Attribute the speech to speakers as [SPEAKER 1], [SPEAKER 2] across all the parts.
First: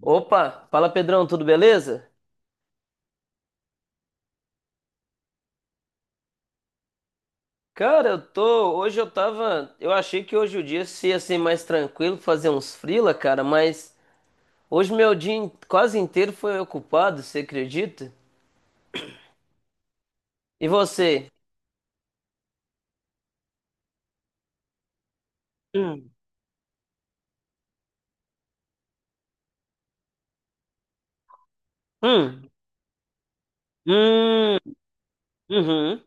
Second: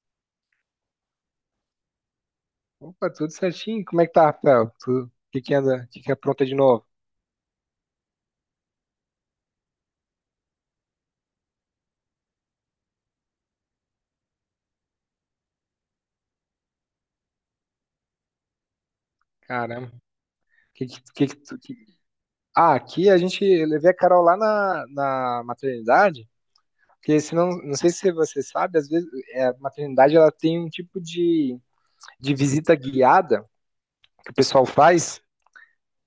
[SPEAKER 1] Opa, fala Pedrão, tudo beleza?
[SPEAKER 2] Opa, tudo certinho? Como é que tá, Rafael? O que que anda? O que que apronta de novo?
[SPEAKER 1] Cara, eu tô, hoje eu tava, eu achei que hoje o dia ia ser mais tranquilo, fazer uns freela, cara, mas hoje meu dia quase inteiro foi ocupado, você acredita?
[SPEAKER 2] Caramba.
[SPEAKER 1] E
[SPEAKER 2] Que, que, que,
[SPEAKER 1] você?
[SPEAKER 2] que, tu- que- Ah, aqui a gente eu levei a Carol lá na
[SPEAKER 1] Hum,
[SPEAKER 2] maternidade, porque senão, não sei se você sabe, às vezes a maternidade ela tem um tipo de
[SPEAKER 1] hum,
[SPEAKER 2] visita guiada que o
[SPEAKER 1] hum,
[SPEAKER 2] pessoal faz.
[SPEAKER 1] uhum.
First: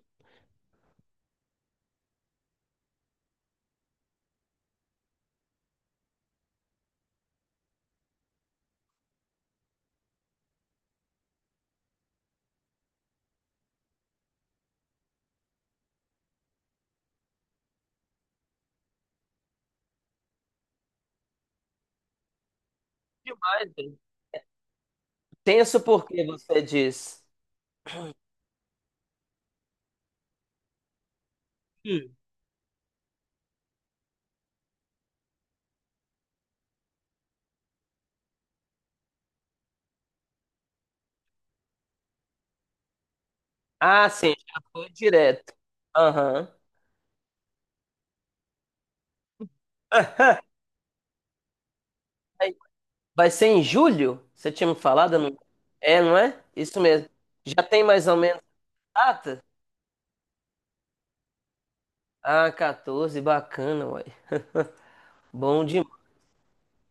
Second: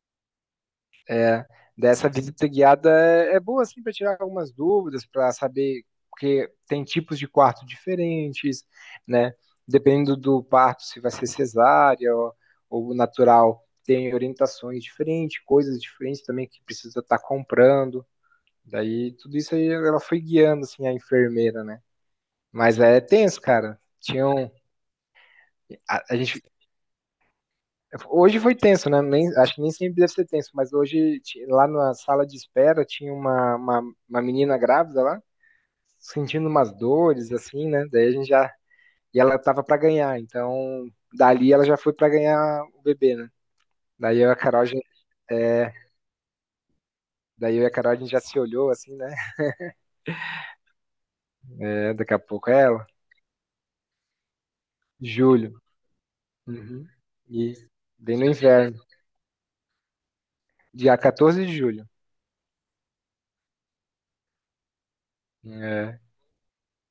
[SPEAKER 2] Dessa visita guiada é boa assim para tirar algumas dúvidas, para saber porque tem tipos de quarto diferentes, né? Dependendo do parto, se vai ser cesárea ou natural, tem orientações diferentes, coisas diferentes também que precisa estar comprando. Daí tudo isso aí ela foi guiando assim a enfermeira, né? Mas é tenso,
[SPEAKER 1] Demais,
[SPEAKER 2] cara.
[SPEAKER 1] velho.
[SPEAKER 2] Tinham
[SPEAKER 1] Tenso por
[SPEAKER 2] a
[SPEAKER 1] que
[SPEAKER 2] gente
[SPEAKER 1] você diz?
[SPEAKER 2] Hoje foi tenso, né? Nem, acho que nem sempre deve ser tenso, mas hoje, lá na
[SPEAKER 1] Hum.
[SPEAKER 2] sala de espera, tinha uma menina grávida lá, sentindo umas dores, assim, né? Daí a gente já. E ela tava pra ganhar, então dali ela já foi pra ganhar o bebê, né?
[SPEAKER 1] Ah,
[SPEAKER 2] Daí eu
[SPEAKER 1] sim,
[SPEAKER 2] e a
[SPEAKER 1] já
[SPEAKER 2] Carol, já-
[SPEAKER 1] foi direto.
[SPEAKER 2] é,
[SPEAKER 1] Aham.
[SPEAKER 2] daí eu e a Carol a gente já se olhou, assim, né?
[SPEAKER 1] Ah,
[SPEAKER 2] É, daqui a pouco
[SPEAKER 1] vai
[SPEAKER 2] é ela.
[SPEAKER 1] vai ser em julho? Você tinha me falado?
[SPEAKER 2] Julho.
[SPEAKER 1] É, não é? Isso
[SPEAKER 2] Uhum.
[SPEAKER 1] mesmo.
[SPEAKER 2] E
[SPEAKER 1] Já tem mais ou
[SPEAKER 2] bem no
[SPEAKER 1] menos
[SPEAKER 2] inverno.
[SPEAKER 1] data?
[SPEAKER 2] Dia 14 de julho.
[SPEAKER 1] Ah, 14, bacana, uai. Bom demais.
[SPEAKER 2] É.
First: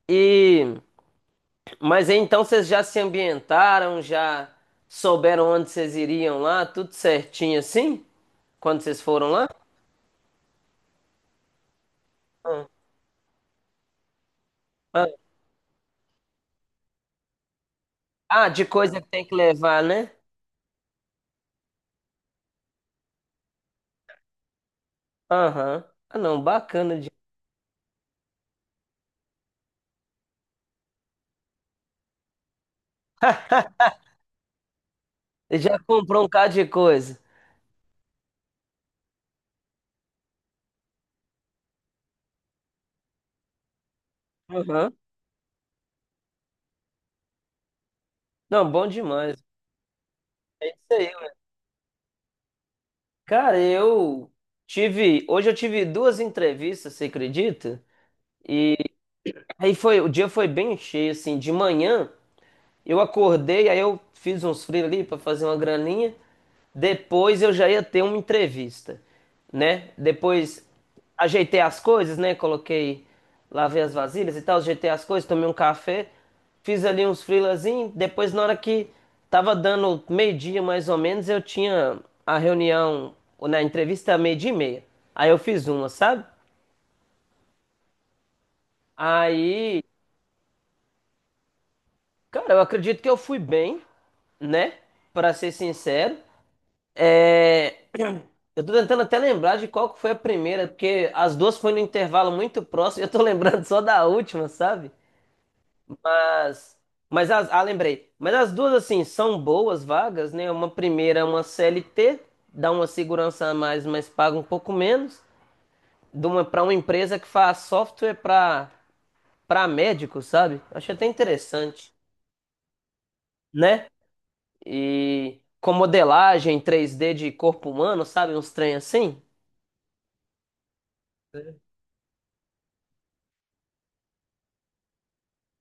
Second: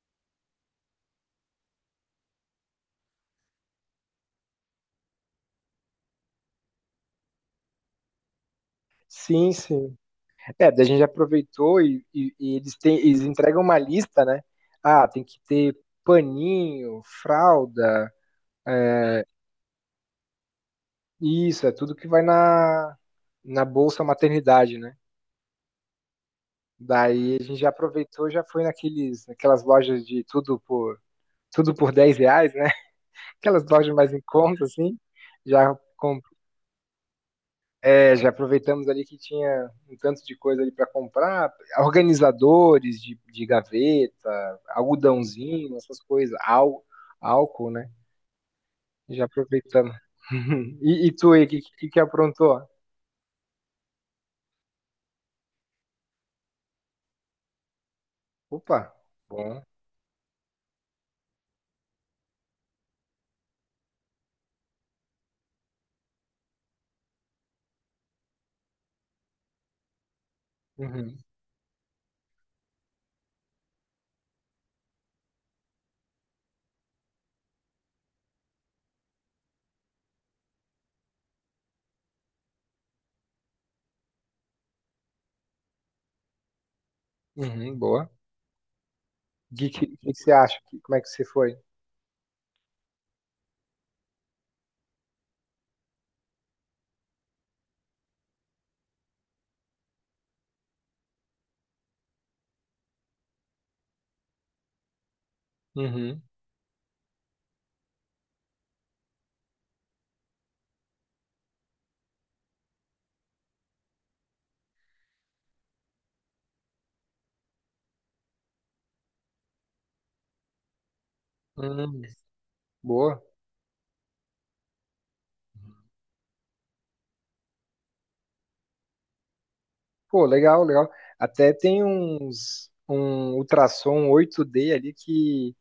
[SPEAKER 1] E, mas aí, então vocês já se ambientaram, já souberam onde vocês iriam lá, tudo certinho assim? Quando vocês foram lá?
[SPEAKER 2] Sim, sim. É, daí a gente aproveitou e
[SPEAKER 1] Ah,
[SPEAKER 2] eles, têm, eles entregam uma lista, né? Ah,
[SPEAKER 1] ah.
[SPEAKER 2] tem que ter paninho, fralda,
[SPEAKER 1] Ah, de coisa que tem
[SPEAKER 2] é,
[SPEAKER 1] que levar, né?
[SPEAKER 2] isso, é tudo que vai na Bolsa Maternidade, né?
[SPEAKER 1] Aham. Ah, não, bacana.
[SPEAKER 2] Daí a gente já aproveitou, já foi naquelas lojas de tudo por R$ 10, né? Aquelas lojas mais em conta, assim, já.
[SPEAKER 1] Já comprou um bocado de coisa.
[SPEAKER 2] É, já aproveitamos ali que tinha um tanto de coisa ali para comprar, organizadores de gaveta,
[SPEAKER 1] Aham.
[SPEAKER 2] algodãozinho, essas coisas, álcool, né?
[SPEAKER 1] Não, bom
[SPEAKER 2] Já
[SPEAKER 1] demais.
[SPEAKER 2] aproveitamos.
[SPEAKER 1] É isso
[SPEAKER 2] E, e
[SPEAKER 1] aí, ué.
[SPEAKER 2] tu aí, o que que aprontou?
[SPEAKER 1] Cara, eu tive. Hoje eu tive duas entrevistas, você acredita? E
[SPEAKER 2] Opa, bom.
[SPEAKER 1] aí foi, o dia foi bem cheio, assim, de manhã. Eu acordei, aí eu fiz uns free ali para fazer uma graninha. Depois eu já ia ter uma entrevista, né? Depois
[SPEAKER 2] Uhum,
[SPEAKER 1] ajeitei as coisas, né? Coloquei, lavei as vasilhas e tal, ajeitei as coisas, tomei um café, fiz ali uns frilazinhos. Depois, na hora que tava dando meio-dia mais ou menos, eu tinha a reunião, ou na entrevista meio-dia e meia. Aí eu fiz uma, sabe?
[SPEAKER 2] uhum, boa. O que,
[SPEAKER 1] Aí,
[SPEAKER 2] que, que você acha? Como é que você foi?
[SPEAKER 1] cara, eu acredito que eu fui bem, né? Para ser sincero. É, eu tô tentando até lembrar de qual que foi a primeira, porque as duas foram no intervalo muito próximo, e eu tô lembrando só da última, sabe?
[SPEAKER 2] Uhum,
[SPEAKER 1] Mas, mas ah, lembrei. Mas as duas, assim, são boas vagas, né? Uma primeira é uma CLT, dá uma segurança a mais, mas paga um pouco menos, de uma para uma empresa que faz software para médicos, sabe? Achei até interessante,
[SPEAKER 2] uhum, boa.
[SPEAKER 1] né? E com modelagem 3D de corpo humano, sabe? Uns trem assim.
[SPEAKER 2] Pô, legal, legal. Até tem uns um ultrassom 8D ali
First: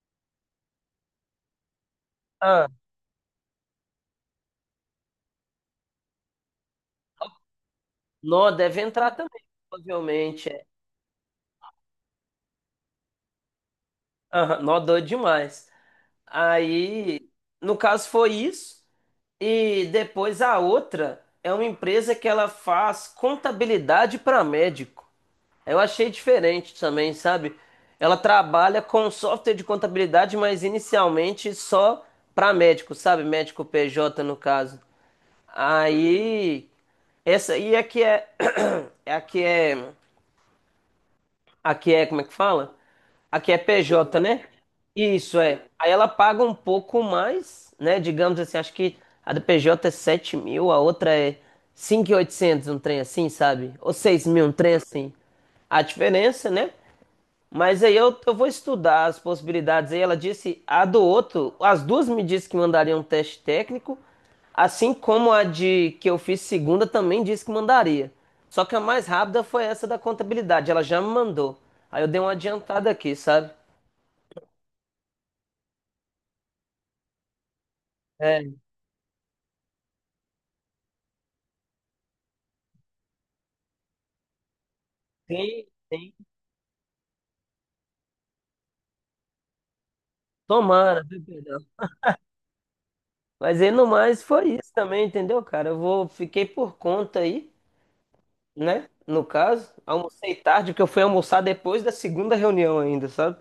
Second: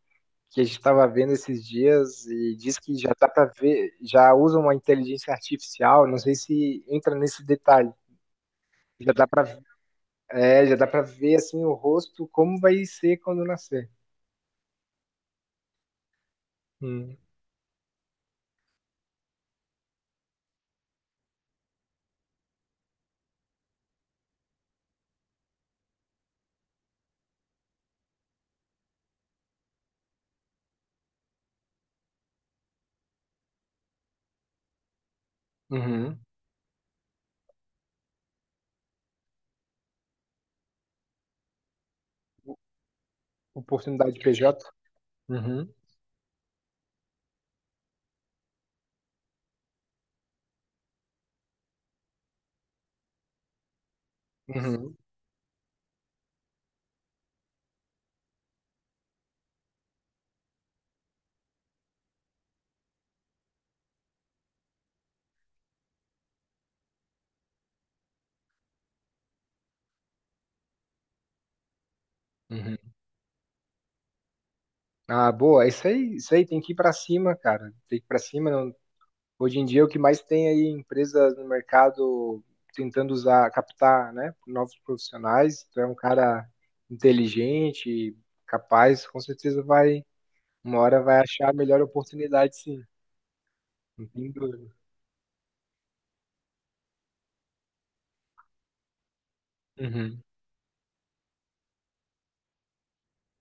[SPEAKER 2] que a gente estava vendo esses dias e diz que já dá para ver, já usa uma inteligência artificial, não sei se entra nesse detalhe.
[SPEAKER 1] Nó deve entrar
[SPEAKER 2] Já dá
[SPEAKER 1] também,
[SPEAKER 2] para
[SPEAKER 1] provavelmente. É.
[SPEAKER 2] É, já dá para ver assim o rosto como vai ser quando nascer.
[SPEAKER 1] Aham, nó doido demais.
[SPEAKER 2] Hum.
[SPEAKER 1] Aí, no caso, foi isso. E depois a outra é uma empresa que ela faz contabilidade para médico. Eu achei diferente também, sabe? Ela trabalha com software de contabilidade, mas inicialmente só para médico, sabe? Médico PJ no caso.
[SPEAKER 2] Uhum.
[SPEAKER 1] Aí, essa aí é que é, é a que é. Aqui é, como é que fala? Aqui é PJ,
[SPEAKER 2] Oportunidade
[SPEAKER 1] né?
[SPEAKER 2] PJ.
[SPEAKER 1] Isso é.
[SPEAKER 2] Uhum.
[SPEAKER 1] Aí ela paga um pouco mais, né? Digamos assim, acho que a do PJ é 7.000, a outra é 5.800 um trem assim, sabe? Ou 6.000, um trem
[SPEAKER 2] Uhum.
[SPEAKER 1] assim. A diferença, né? Mas aí eu vou estudar as possibilidades. Aí ela disse a do outro, as duas me disse que mandaria um teste técnico, assim como a de que eu fiz segunda também disse que mandaria. Só que a mais rápida foi essa da contabilidade, ela já me mandou. Aí eu dei uma
[SPEAKER 2] Uhum.
[SPEAKER 1] adiantada aqui, sabe?
[SPEAKER 2] Ah, boa. É isso aí, isso aí tem que ir para cima, cara. Tem que ir para
[SPEAKER 1] É,
[SPEAKER 2] cima. Não Hoje em dia, o que mais tem aí empresas no mercado tentando usar, captar, né, novos profissionais.
[SPEAKER 1] sim,
[SPEAKER 2] Tu é um
[SPEAKER 1] sim.
[SPEAKER 2] cara inteligente, capaz, com certeza vai, uma hora
[SPEAKER 1] Tomara,
[SPEAKER 2] vai
[SPEAKER 1] viu,
[SPEAKER 2] achar a
[SPEAKER 1] Pedrão?
[SPEAKER 2] melhor oportunidade, sim.
[SPEAKER 1] Mas aí no
[SPEAKER 2] Não
[SPEAKER 1] mais
[SPEAKER 2] tem
[SPEAKER 1] foi isso
[SPEAKER 2] dúvida.
[SPEAKER 1] também, entendeu, cara? Eu vou, fiquei por conta aí, né? No caso,
[SPEAKER 2] Uhum.
[SPEAKER 1] almocei tarde, porque eu fui almoçar depois da segunda reunião ainda, sabe?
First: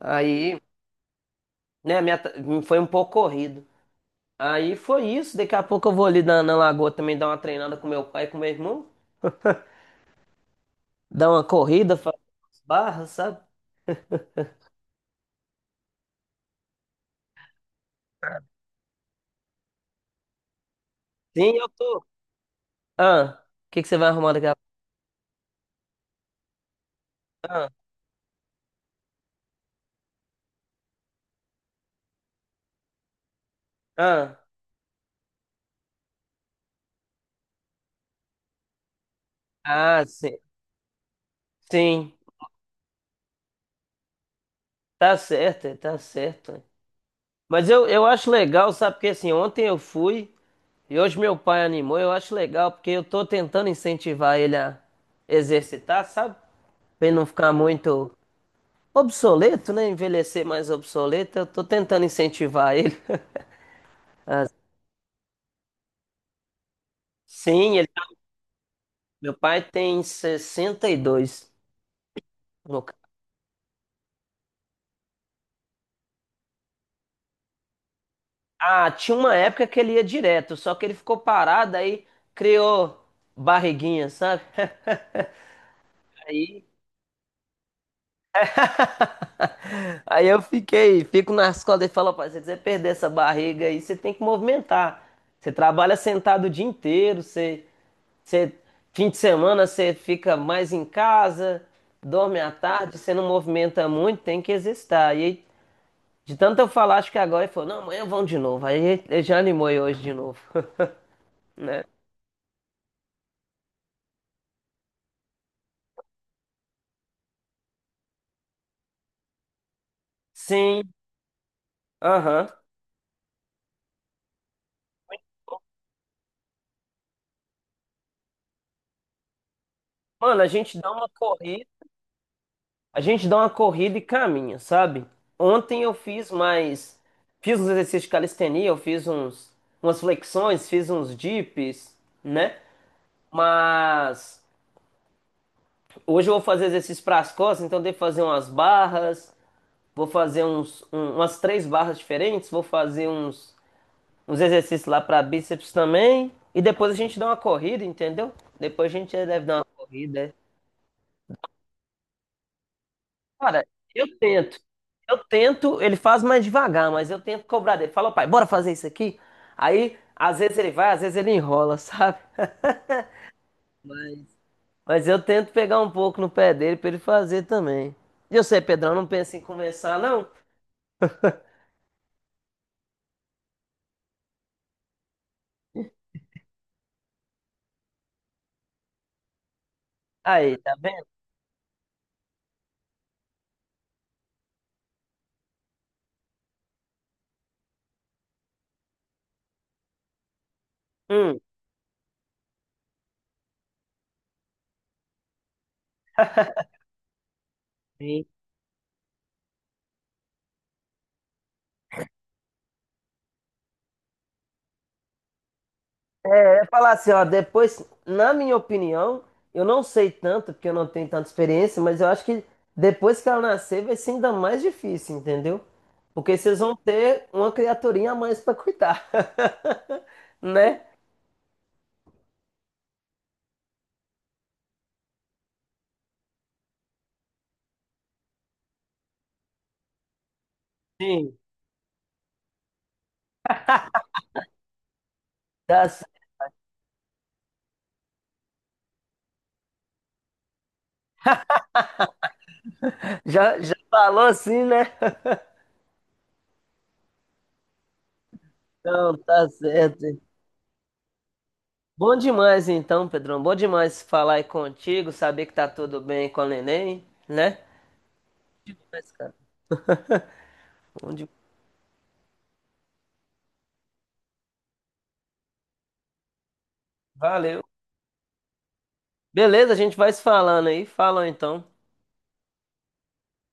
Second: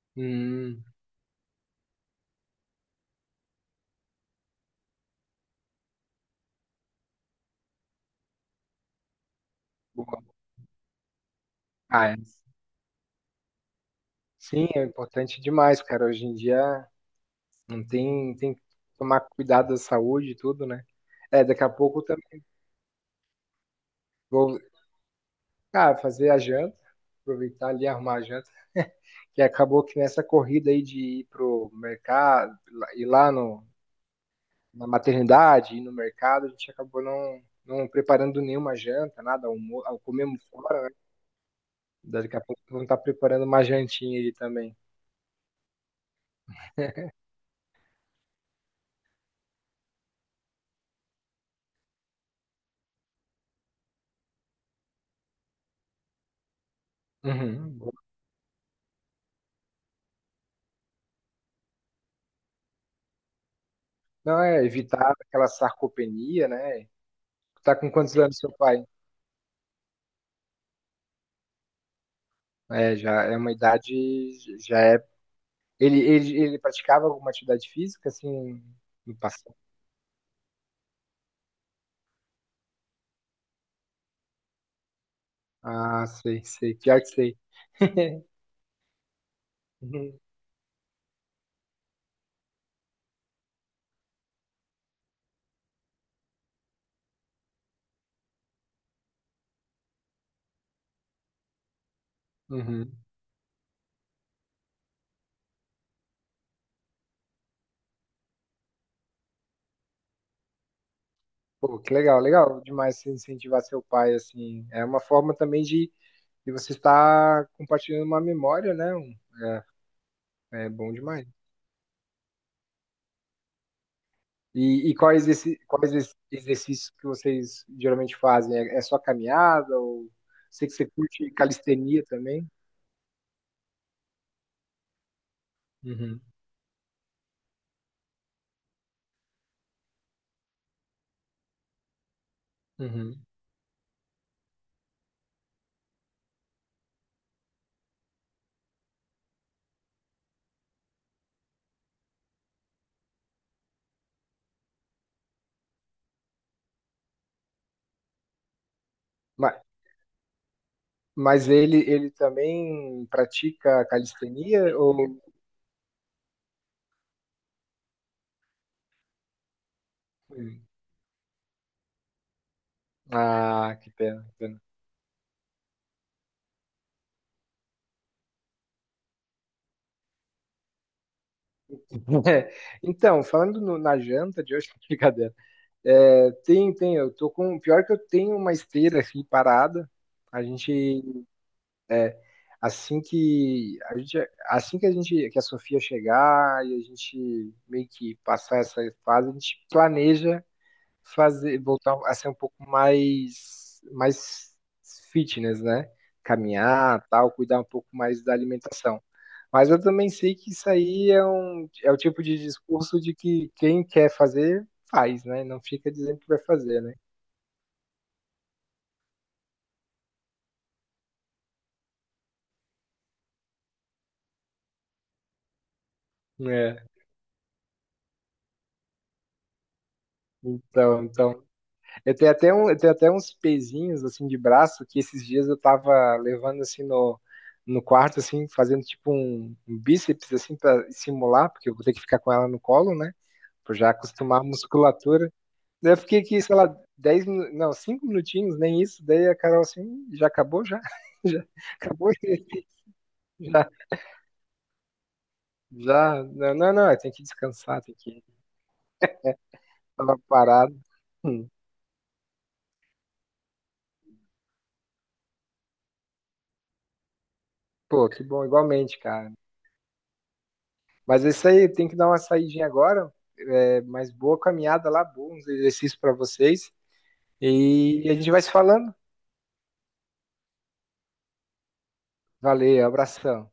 [SPEAKER 1] Aí
[SPEAKER 2] Hum,
[SPEAKER 1] né, foi um pouco corrido. Aí foi isso. Daqui a pouco eu vou ali na lagoa também dar uma treinada com meu pai, e com meu irmão.
[SPEAKER 2] boa.
[SPEAKER 1] Dar uma corrida,
[SPEAKER 2] Ah, é.
[SPEAKER 1] fazer umas barras, sabe?
[SPEAKER 2] Sim, é importante demais, cara. Hoje em dia não tem, tem que tomar cuidado da saúde e tudo, né? É,
[SPEAKER 1] Sim,
[SPEAKER 2] daqui
[SPEAKER 1] eu
[SPEAKER 2] a pouco
[SPEAKER 1] tô.
[SPEAKER 2] eu também
[SPEAKER 1] Ah, o que que você vai arrumar daqui a
[SPEAKER 2] vou,
[SPEAKER 1] pouco?
[SPEAKER 2] cara, fazer a janta,
[SPEAKER 1] Ah,
[SPEAKER 2] aproveitar ali, arrumar a janta. Que acabou que nessa corrida aí de ir pro mercado, ir lá no,
[SPEAKER 1] ah,
[SPEAKER 2] na maternidade, ir no mercado, a gente acabou não preparando nenhuma janta, nada,
[SPEAKER 1] ah, sim.
[SPEAKER 2] comemos fora,
[SPEAKER 1] Sim,
[SPEAKER 2] daqui a pouco vamos estar preparando uma jantinha aí também.
[SPEAKER 1] tá certo, é, tá certo. É. Mas eu acho legal, sabe? Porque assim, ontem eu fui e hoje meu pai animou. Eu acho legal porque eu tô tentando incentivar ele a exercitar, sabe? Pra ele não ficar
[SPEAKER 2] Uhum.
[SPEAKER 1] muito. Obsoleto, né? Envelhecer mais obsoleto, eu tô tentando incentivar ele.
[SPEAKER 2] Não,
[SPEAKER 1] Ah,
[SPEAKER 2] é evitar aquela sarcopenia, né? Tá
[SPEAKER 1] sim,
[SPEAKER 2] com quantos anos seu pai?
[SPEAKER 1] Meu pai tem 62. No ca-
[SPEAKER 2] É, já é uma idade, já é. Ele praticava alguma atividade física, assim,
[SPEAKER 1] Ah, tinha
[SPEAKER 2] no
[SPEAKER 1] uma
[SPEAKER 2] passado?
[SPEAKER 1] época que ele ia direto, só que ele ficou parado aí, criou barriguinha, sabe?
[SPEAKER 2] Ah, sei,
[SPEAKER 1] Aí,
[SPEAKER 2] sei, pior que sei.
[SPEAKER 1] aí eu fiquei, fico na escola e falo, pai, se você quiser perder essa barriga aí, você tem que movimentar. Você trabalha sentado o dia inteiro, Você, fim de semana você fica mais em casa, dorme à tarde,
[SPEAKER 2] Uhum.
[SPEAKER 1] você não movimenta muito, tem que exercitar. E aí, de tanto eu falar, acho que agora ele falou, não, amanhã vão de novo. Aí ele já animou eu hoje de novo,
[SPEAKER 2] Pô,
[SPEAKER 1] né?
[SPEAKER 2] que legal, legal demais você incentivar seu pai, assim. É uma forma também de você estar compartilhando uma memória, né? Um- É
[SPEAKER 1] Sim,
[SPEAKER 2] bom demais.
[SPEAKER 1] aham.
[SPEAKER 2] Quais exercícios que vocês geralmente fazem? É, é só caminhada ou
[SPEAKER 1] Mano, a
[SPEAKER 2] sei que
[SPEAKER 1] gente
[SPEAKER 2] você
[SPEAKER 1] dá uma
[SPEAKER 2] curte
[SPEAKER 1] corrida,
[SPEAKER 2] calistenia também?
[SPEAKER 1] a gente dá uma corrida e caminha, sabe? Ontem eu
[SPEAKER 2] Uhum,
[SPEAKER 1] fiz mais, fiz uns exercícios de calistenia, eu fiz umas flexões, fiz uns dips, né?
[SPEAKER 2] uhum.
[SPEAKER 1] Mas... Hoje eu vou fazer exercício para as costas, então devo fazer umas barras, vou fazer umas três barras diferentes, vou fazer uns exercícios lá para bíceps também. E depois a gente dá uma corrida, entendeu? Depois a gente deve
[SPEAKER 2] Mas,
[SPEAKER 1] dar uma corrida. É.
[SPEAKER 2] mas ele também
[SPEAKER 1] Cara,
[SPEAKER 2] pratica
[SPEAKER 1] eu tento.
[SPEAKER 2] calistenia
[SPEAKER 1] Eu
[SPEAKER 2] ou...
[SPEAKER 1] tento, ele faz mais devagar, mas eu tento cobrar dele. Fala, pai, bora fazer isso aqui? Aí, às vezes
[SPEAKER 2] Hum.
[SPEAKER 1] ele vai, às vezes ele enrola, sabe?
[SPEAKER 2] Ah, que
[SPEAKER 1] Mas,
[SPEAKER 2] pena, que pena.
[SPEAKER 1] mas eu tento pegar um pouco no pé dele para ele fazer também. E eu sei, Pedrão, não pensa em começar, não?
[SPEAKER 2] É, então, falando na janta de hoje, brincadeira. É, eu tô com. Pior que eu tenho uma esteira aqui parada. A
[SPEAKER 1] Aí,
[SPEAKER 2] gente,
[SPEAKER 1] tá vendo?
[SPEAKER 2] assim que a gente, assim que a gente, Que a Sofia chegar e a gente meio que passar essa fase, a gente planeja
[SPEAKER 1] Hum,
[SPEAKER 2] voltar a ser um pouco mais fitness, né? Caminhar, tal, cuidar um pouco mais
[SPEAKER 1] Sim.
[SPEAKER 2] da alimentação. Mas eu também sei que isso aí é o tipo de discurso de que quem quer fazer, faz, né? Não fica dizendo que vai
[SPEAKER 1] Eu ia
[SPEAKER 2] fazer,
[SPEAKER 1] falar
[SPEAKER 2] né?
[SPEAKER 1] assim, ó, depois, na minha opinião, eu não sei tanto, porque eu não tenho tanta experiência, mas eu acho que depois que ela nascer vai ser ainda mais difícil, entendeu? Porque vocês vão
[SPEAKER 2] É.
[SPEAKER 1] ter uma criaturinha a mais pra cuidar, né?
[SPEAKER 2] Então, então, eu tenho até eu tenho até uns pezinhos assim de braço que esses dias eu tava levando assim no quarto assim, fazendo tipo um bíceps assim para
[SPEAKER 1] Sim.
[SPEAKER 2] simular, porque eu vou ter que ficar com ela no colo, né? Pra já acostumar a musculatura.
[SPEAKER 1] Tá
[SPEAKER 2] Daí eu
[SPEAKER 1] c-
[SPEAKER 2] fiquei aqui, sei lá, 10 minu- não, 5 minutinhos, nem isso. Daí a Carol assim, já acabou já. Já acabou
[SPEAKER 1] Já,
[SPEAKER 2] já,
[SPEAKER 1] já falou assim, né?
[SPEAKER 2] já. Não, não, não, tem que descansar, tem que
[SPEAKER 1] Então, tá
[SPEAKER 2] tava
[SPEAKER 1] certo.
[SPEAKER 2] parado. Hum.
[SPEAKER 1] Bom demais, então, Pedrão. Bom demais falar aí contigo, saber que tá tudo bem com a neném, né?
[SPEAKER 2] Pô, que bom, igualmente,
[SPEAKER 1] Demais,
[SPEAKER 2] cara.
[SPEAKER 1] cara. Bom
[SPEAKER 2] Mas
[SPEAKER 1] demais.
[SPEAKER 2] é isso aí, tem que dar uma saidinha agora. É, mas boa caminhada lá, bons exercícios para vocês.
[SPEAKER 1] Valeu.
[SPEAKER 2] E a gente vai se falando.
[SPEAKER 1] Beleza, a gente vai se falando aí. Falou então.
[SPEAKER 2] Valeu, abração.